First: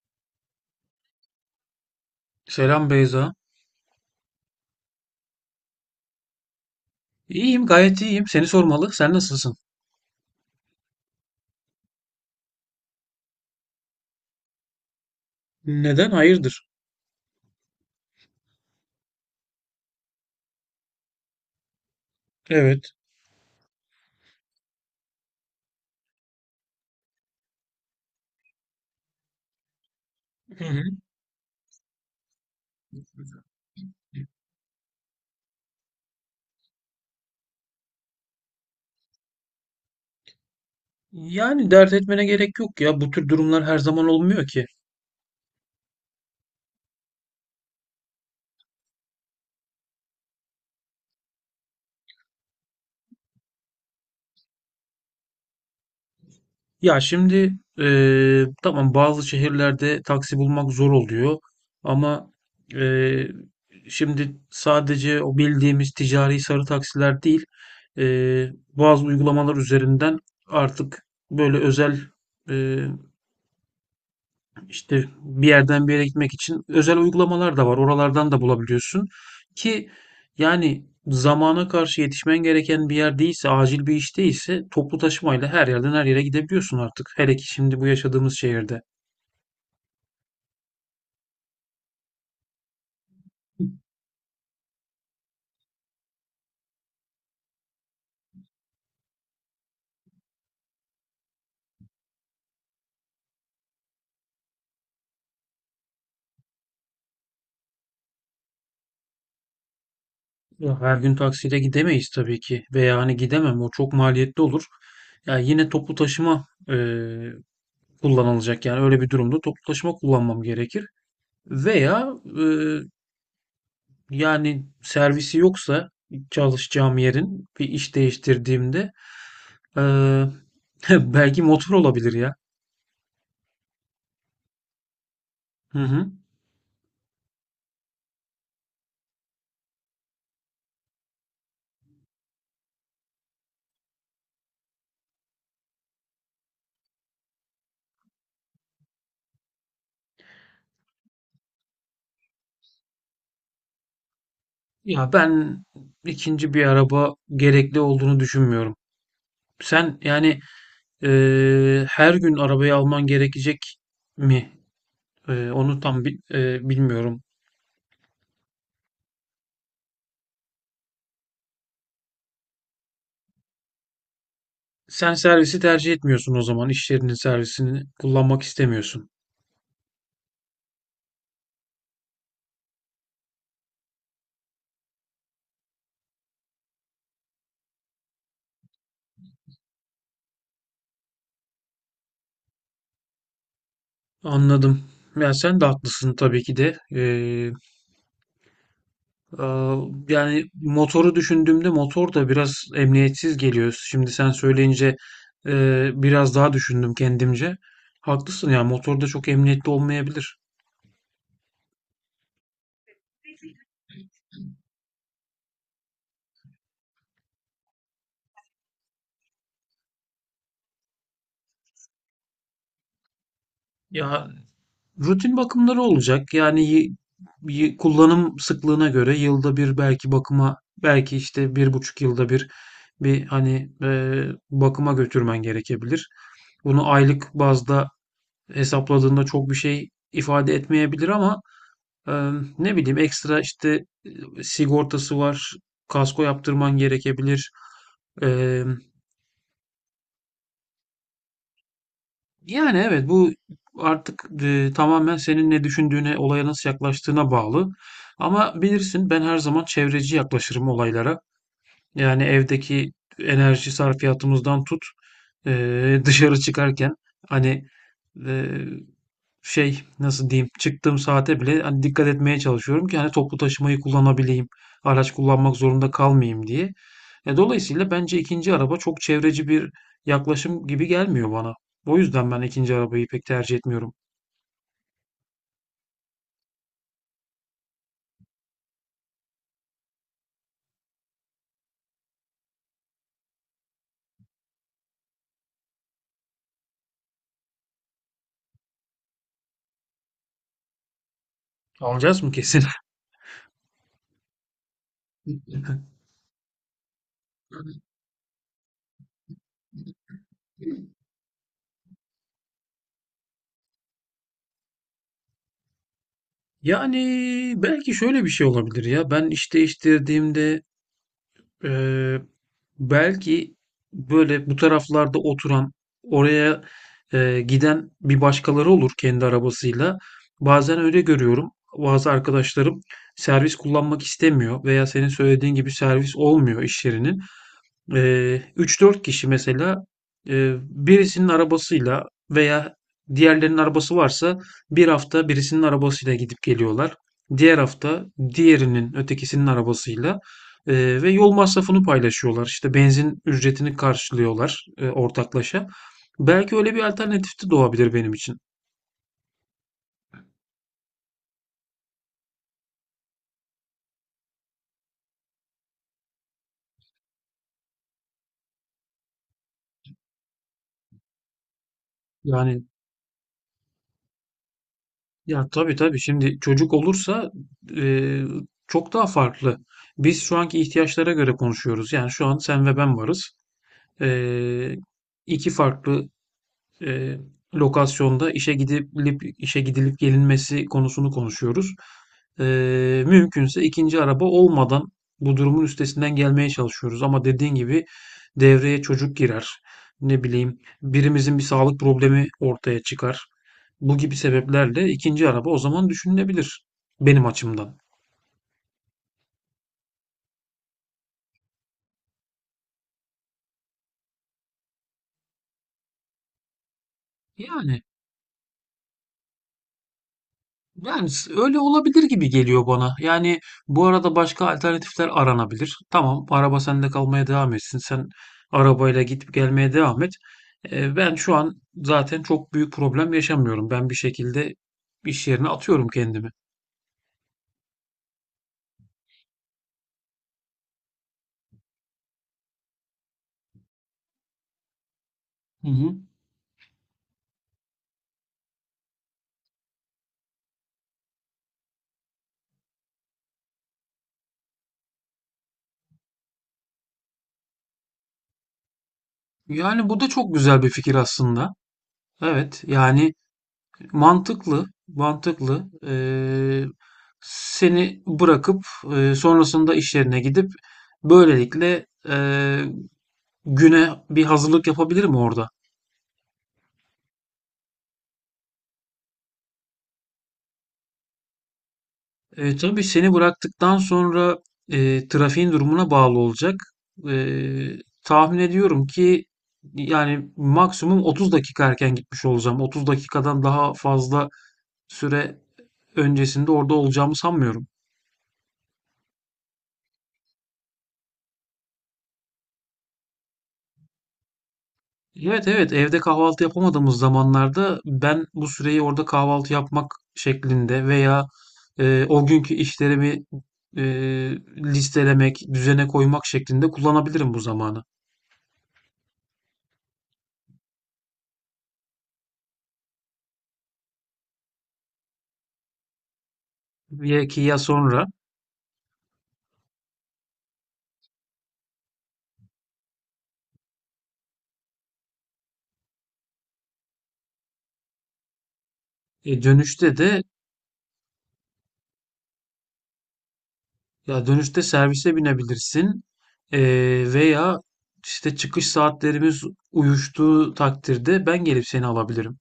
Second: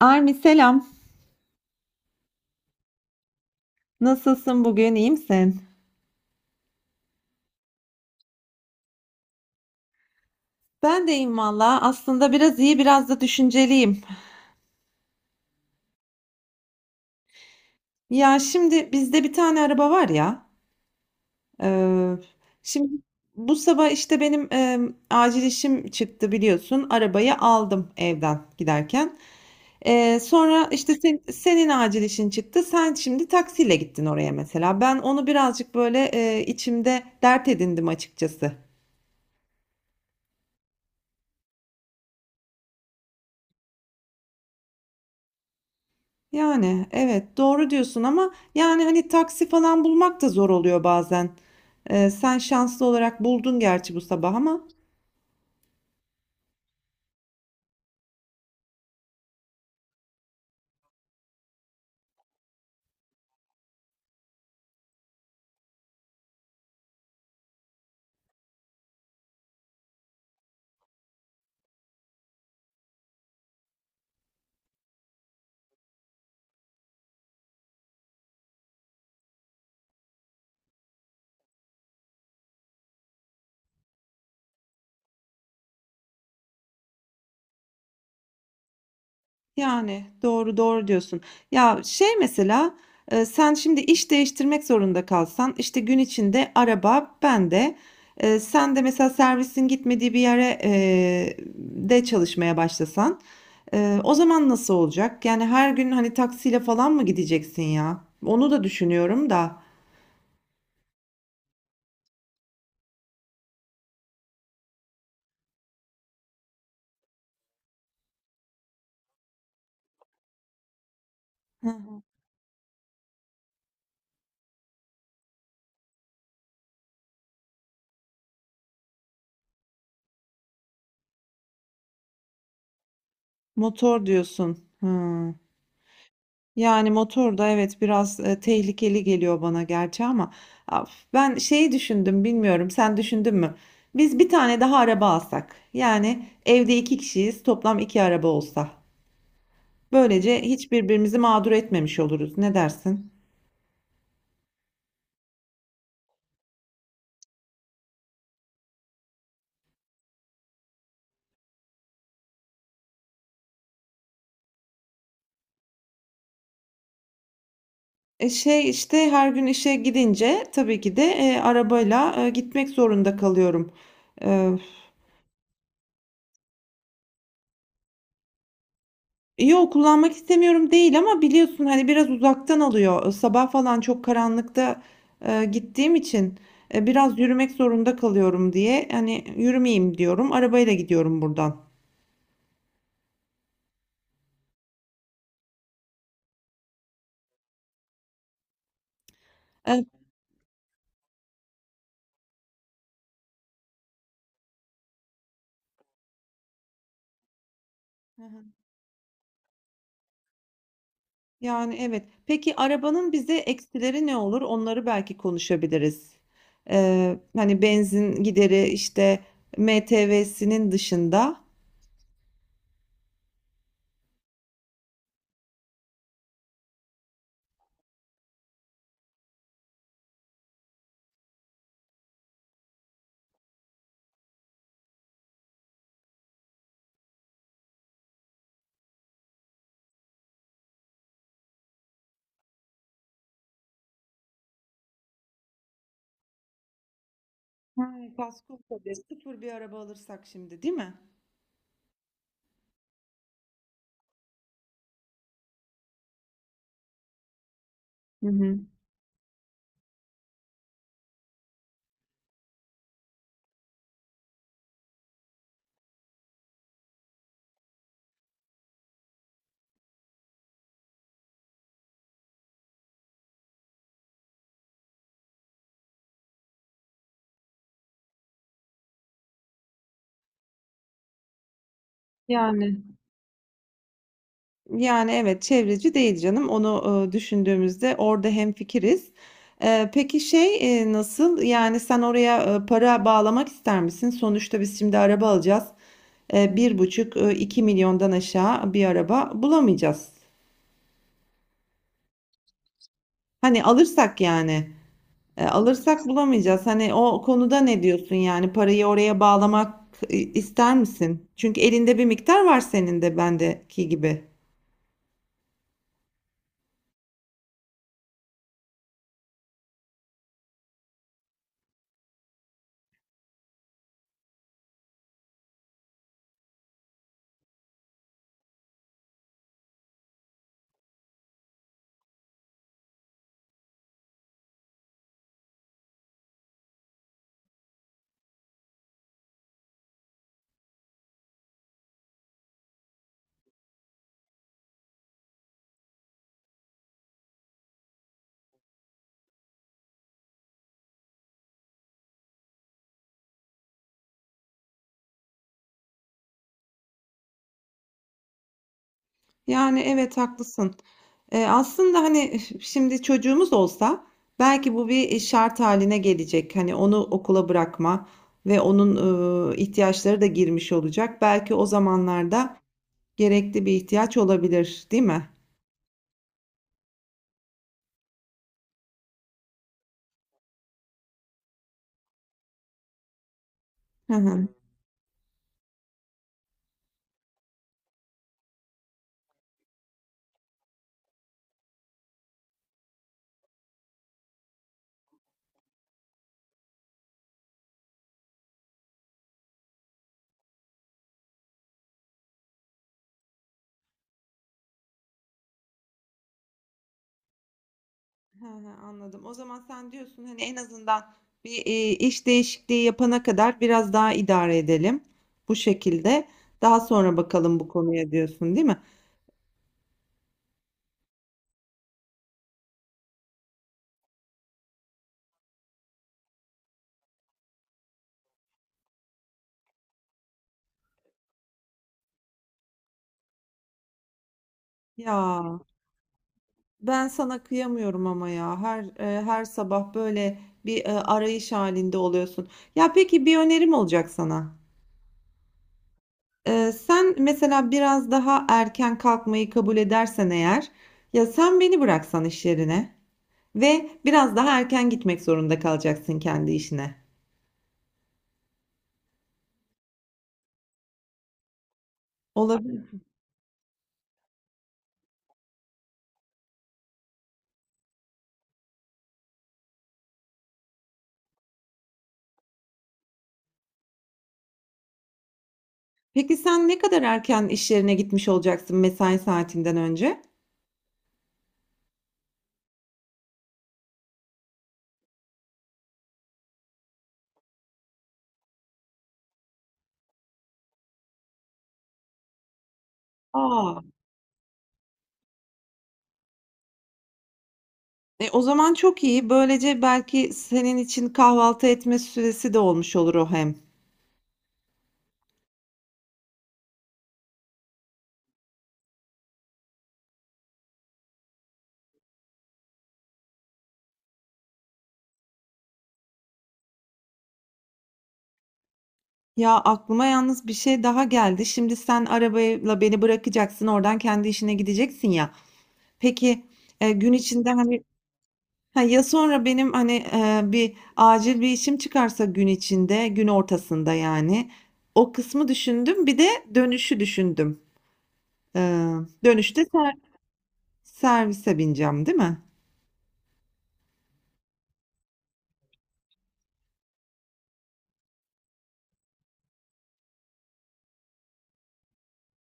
Armi selam. Selam Beyza. Nasılsın bugün? İyi misin? İyiyim, gayet iyiyim. Seni sormalı. Sen nasılsın? Ben de iyiyim valla. Aslında biraz iyi, biraz da düşünceliyim. Neden? Hayırdır? Ya şimdi bizde bir tane araba var ya. Ee, şimdi Evet. bu sabah işte benim acil işim çıktı biliyorsun. Arabayı aldım evden giderken. Ee, Hı sonra hı. işte senin acil işin çıktı. Sen şimdi taksiyle gittin oraya mesela. Ben onu birazcık böyle içimde dert edindim açıkçası. Yani dert etmene gerek yok ya. Bu tür durumlar her zaman olmuyor ki. Yani evet doğru diyorsun ama yani hani taksi falan bulmak da zor oluyor bazen. Sen şanslı olarak buldun gerçi bu sabah ama Ya şimdi tamam, bazı şehirlerde taksi bulmak zor oluyor. Ama eee, şimdi sadece o bildiğimiz ticari sarı taksiler değil, bazı uygulamalar üzerinden artık böyle özel, e, İşte bir yerden bir yere gitmek için özel uygulamalar da var. Oralardan da bulabiliyorsun ki yani zamana karşı yetişmen gereken bir yer değilse, acil bir iş değilse toplu taşımayla her yerden her yere gidebiliyorsun artık. Hele ki şimdi bu yaşadığımız şehirde. yani doğru doğru diyorsun. Ya şey mesela sen şimdi iş değiştirmek zorunda kalsan işte gün içinde araba bende. Sen de mesela servisin gitmediği bir yere de çalışmaya başlasan o zaman nasıl olacak? Yani her gün hani taksiyle falan mı gideceksin ya? Onu da düşünüyorum da. Ya her gün taksiyle gidemeyiz tabii ki, veya hani gidemem, o çok maliyetli olur. Ya yine toplu taşıma kullanılacak, yani öyle bir durumda toplu taşıma kullanmam gerekir. Veya e, yani servisi yoksa, çalışacağım yerin bir iş değiştirdiğimde, eee, belki motor olabilir ya. Motor diyorsun. Hıı. Hı hı. Yani motor da evet biraz, tehlikeli geliyor bana gerçi ama af ben şeyi düşündüm, bilmiyorum sen düşündün mü? Biz bir tane daha araba alsak, yani evde 2 kişiyiz, toplam 2 araba olsa. Böylece hiç birbirimizi mağdur etmemiş oluruz. Ne dersin? Ya ben ikinci bir araba gerekli olduğunu düşünmüyorum. Sen yani her gün arabayı alman gerekecek mi? Onu tam bilmiyorum. Şey, işte, her gün işe gidince tabii ki de, arabayla, gitmek zorunda kalıyorum. Eee Sen servisi tercih etmiyorsun o zaman. İş yerinin servisini kullanmak istemiyorsun. Yo, kullanmak istemiyorum değil ama biliyorsun hani biraz uzaktan alıyor. Sabah falan çok karanlıkta gittiğim için biraz yürümek zorunda kalıyorum diye. Hani yürümeyeyim diyorum. Arabayla gidiyorum buradan. Anladım. Ya sen de haklısın tabii ki de. Ee, Hı Yani motoru düşündüğümde motor da biraz emniyetsiz geliyor. Şimdi sen söyleyince biraz daha düşündüm kendimce. hı. Haklısın ya, motor da çok emniyetli olmayabilir. Yani, evet. Peki, arabanın bize eksileri ne olur? Onları belki konuşabiliriz. Hani, benzin gideri, işte, MTV'sinin dışında. Ya rutin bakımları olacak. Yani kullanım sıklığına göre yılda bir belki bakıma, belki işte 1,5 yılda bir hani bakıma götürmen gerekebilir. Bunu aylık bazda hesapladığında çok bir şey ifade etmeyebilir, ama Eee, ne bileyim, ekstra işte sigortası var. Kasko yaptırman gerekebilir. Ha, kasko Eee, tabii. Sıfır bir araba alırsak şimdi, değil mi? Yani evet, bu artık tamamen senin ne düşündüğüne, olaya nasıl yaklaştığına bağlı. Hı hı. Ama bilirsin, ben her zaman çevreci yaklaşırım olaylara. Yani evdeki enerji sarfiyatımızdan tut, dışarı çıkarken hani e, şey, nasıl diyeyim, çıktığım saate bile hani dikkat etmeye çalışıyorum ki hani toplu taşımayı kullanabileyim, araç kullanmak zorunda kalmayayım diye. Dolayısıyla bence ikinci araba çok çevreci bir yaklaşım gibi gelmiyor bana. O yüzden ben ikinci Yani. arabayı pek tercih etmiyorum. Yani, evet, çevreci değil canım. Onu, düşündüğümüzde orada hemfikiriz. Peki şey, nasıl? Yani, sen oraya, para bağlamak ister misin? Sonuçta biz şimdi araba alacağız. 1,5, 2 milyondan aşağı bir araba bulamayacağız. Alacağız mı kesin? Hani, alırsak yani, alırsak bulamayacağız. Hani, o konuda ne diyorsun? Yani, parayı oraya bağlamak, ister misin? Çünkü elinde bir miktar var senin de bendeki gibi. Yani belki şöyle bir şey olabilir ya. Ben iş değiştirdiğimde eee, belki böyle bu taraflarda oturan, oraya giden bir başkaları olur kendi arabasıyla. Bazen öyle görüyorum. Bazı arkadaşlarım servis kullanmak istemiyor, veya senin söylediğin gibi servis olmuyor iş yerinin. 3-4 kişi mesela birisinin arabasıyla, veya diğerlerinin arabası varsa bir hafta birisinin arabasıyla gidip geliyorlar. Diğer hafta diğerinin, ötekisinin arabasıyla ve yol masrafını paylaşıyorlar. İşte benzin ücretini karşılıyorlar ortaklaşa. Belki öyle bir alternatif de doğabilir benim için. Yani evet haklısın. Aslında hani şimdi çocuğumuz olsa belki bu bir şart haline gelecek. Hani onu okula bırakma ve onun ihtiyaçları da girmiş olacak. Belki o zamanlarda Yani gerekli bir ihtiyaç olabilir, değil mi? ya tabii tabii, şimdi çocuk olursa eee, çok daha farklı. Biz şu anki ihtiyaçlara göre konuşuyoruz. Yani şu an sen ve ben varız. Hı hı. Ee, iki farklı e, lokasyonda işe gidilip gelinmesi konusunu konuşuyoruz. Mümkünse ikinci araba olmadan bu durumun üstesinden gelmeye çalışıyoruz. Ama dediğin gibi devreye çocuk girer. Ne bileyim, birimizin bir sağlık problemi ortaya çıkar. Bu gibi sebeplerle ikinci araba o zaman düşünülebilir benim açımdan. Hı hı, anladım. O zaman sen diyorsun hani en azından bir iş değişikliği yapana kadar biraz daha idare edelim bu şekilde. Daha sonra bakalım bu Yani. konuya diyorsun, değil mi? Yani, öyle olabilir gibi geliyor bana. Yani bu arada başka alternatifler aranabilir. Tamam, araba sende kalmaya devam etsin. Sen arabayla gidip gelmeye devam et. Ben şu an zaten çok büyük problem yaşamıyorum. Ben bir şekilde iş yerine Ya. atıyorum kendimi. Ben sana kıyamıyorum ama ya her sabah böyle bir arayış halinde oluyorsun. Ya peki bir önerim olacak sana. Hı hı. Sen mesela biraz daha erken kalkmayı kabul edersen eğer, ya sen beni bıraksan iş yerine ve biraz daha erken gitmek zorunda kalacaksın kendi işine. Yani bu da çok güzel bir fikir aslında. Evet, Olabilir. yani mantıklı, mantıklı. Seni bırakıp sonrasında iş yerine gidip böylelikle güne bir hazırlık yapabilirim orada. Peki sen ne kadar erken iş yerine gitmiş olacaksın mesai saatinden önce? Tabii seni bıraktıktan sonra trafiğin durumuna bağlı olacak. E, tahmin ediyorum ki yani maksimum 30 dakika erken gitmiş olacağım. 30 dakikadan daha Aa, fazla süre öncesinde orada olacağımı sanmıyorum. o zaman çok iyi. Böylece belki senin için kahvaltı etme süresi de olmuş olur o hem. Evet, evet, evde kahvaltı yapamadığımız zamanlarda ben bu süreyi orada kahvaltı yapmak şeklinde veya o günkü işlerimi e, listelemek, düzene koymak şeklinde kullanabilirim bu zamanı. Ya aklıma yalnız bir şey daha geldi. Şimdi sen arabayla beni bırakacaksın, oradan kendi işine gideceksin ya. Peki gün Ya ki içinde ya hani sonra ha, ya sonra benim hani bir acil bir işim çıkarsa gün içinde, gün ortasında yani. O kısmı düşündüm. Bir de dönüşü düşündüm. E, dönüşte dönüşte de, servise bineceğim, değil mi? ya dönüşte servise binebilirsin. E, veya işte çıkış saatlerimiz uyuştuğu takdirde ben gelip seni alabilirim.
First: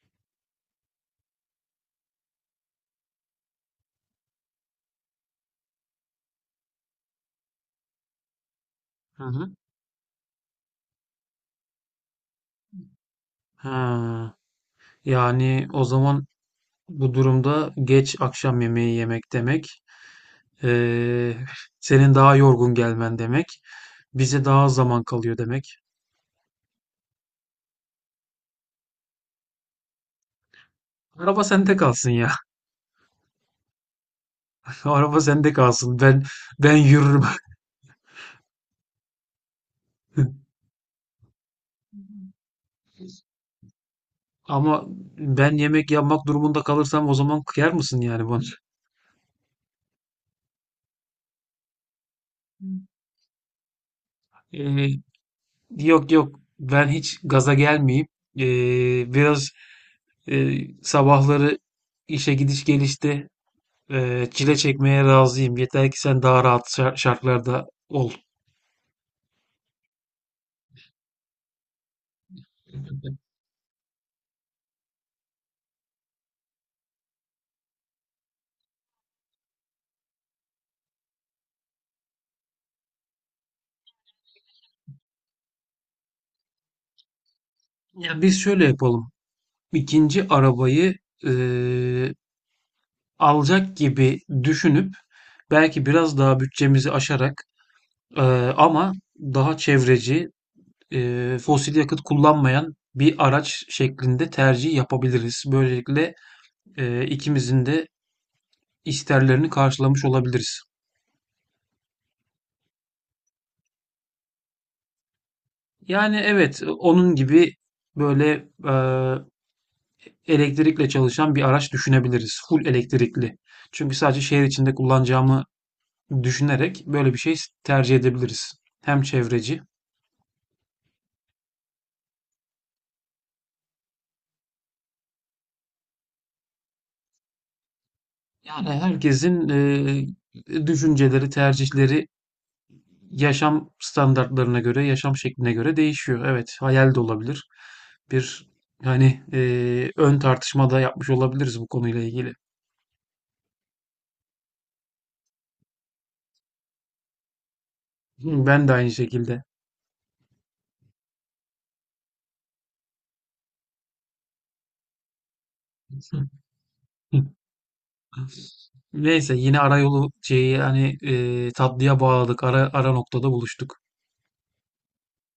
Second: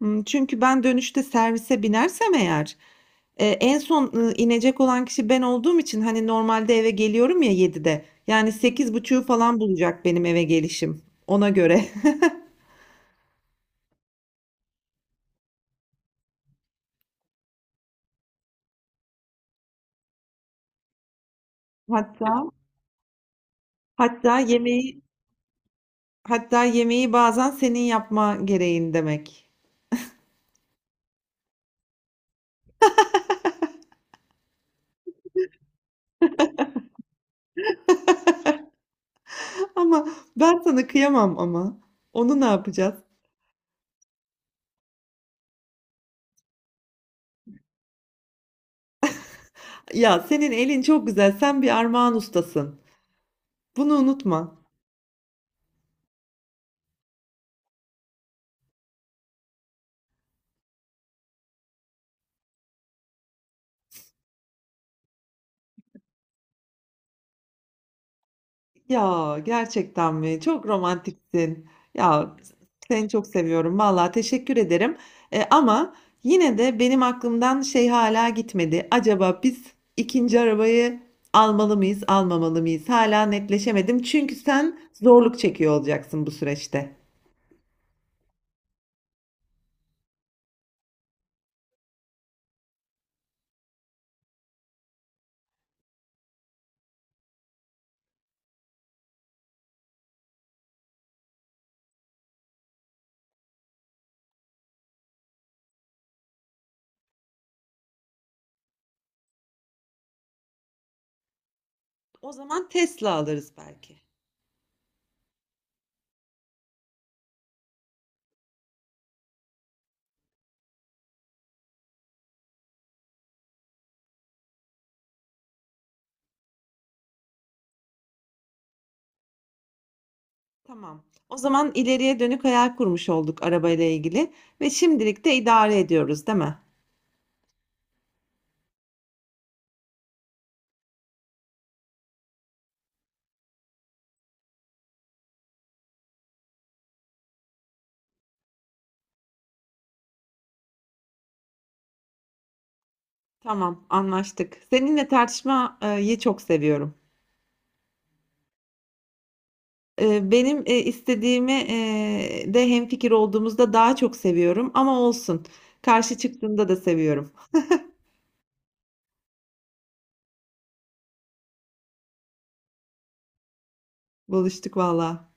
Çünkü ben dönüşte servise binersem eğer. En son inecek olan kişi ben olduğum için hani normalde eve geliyorum ya 7'de. Yani 8.30'u Hı hı. falan bulacak benim eve gelişim. Ona göre. Ha, yani o zaman, bu durumda geç akşam yemeği yemek demek, eee, senin daha Hatta yorgun gelmen demek, hatta bize daha az yemeği zaman kalıyor demek. hatta yemeği bazen senin yapma gereğin demek. Araba sende kalsın ya. Araba sende kalsın. Ben yürürüm. Ama ben sana kıyamam ama. Onu ne yapacağız? Ama ben yemek yapmak durumunda kalırsam, o zaman kıyar mısın yani bana? Ya senin elin çok güzel. Sen bir armağan ustasın. Bunu unutma. Eee, yok yok. Ben hiç gaza gelmeyeyim. Biraz sabahları işe gidiş gelişte çile çekmeye razıyım. Yeter ki sen daha rahat şartlarda ol. Ya, gerçekten mi? Çok romantiksin. Ya, seni çok seviyorum. Vallahi teşekkür ederim. Ama yine de benim aklımdan şey hala gitmedi. Acaba biz ikinci arabayı almalı mıyız, almamalı mıyız? Hâlâ netleşemedim. Çünkü sen zorluk çekiyor olacaksın bu süreçte. Ya biz şöyle yapalım. İkinci arabayı eee, alacak gibi düşünüp belki biraz daha bütçemizi aşarak, eee, ama daha çevreci, fosil yakıt kullanmayan bir araç şeklinde tercih yapabiliriz. Böylelikle ikimizin de isterlerini karşılamış olabiliriz. O zaman Tesla alırız belki. Yani evet, onun gibi böyle elektrikle çalışan bir araç düşünebiliriz. Full elektrikli. Çünkü sadece şehir içinde kullanacağımı düşünerek böyle bir şey tercih edebiliriz. Hem çevreci, Tamam. O zaman ileriye dönük hayal kurmuş olduk arabayla ilgili ve şimdilik de idare ediyoruz, değil mi? yani herkesin düşünceleri, tercihleri yaşam standartlarına göre, yaşam şekline göre değişiyor. Evet, hayal de olabilir. Bir hani ön tartışma da yapmış olabiliriz bu konuyla ilgili. Tamam, anlaştık. Seninle tartışmayı çok seviyorum. Ben de aynı şekilde. Benim istediğimi de hemfikir olduğumuzda daha çok seviyorum ama olsun. Karşı çıktığında da seviyorum. Neyse yine arayolu şeyi, hani, tatlıya bağladık. Ara ara noktada buluştuk. Buluştuk valla.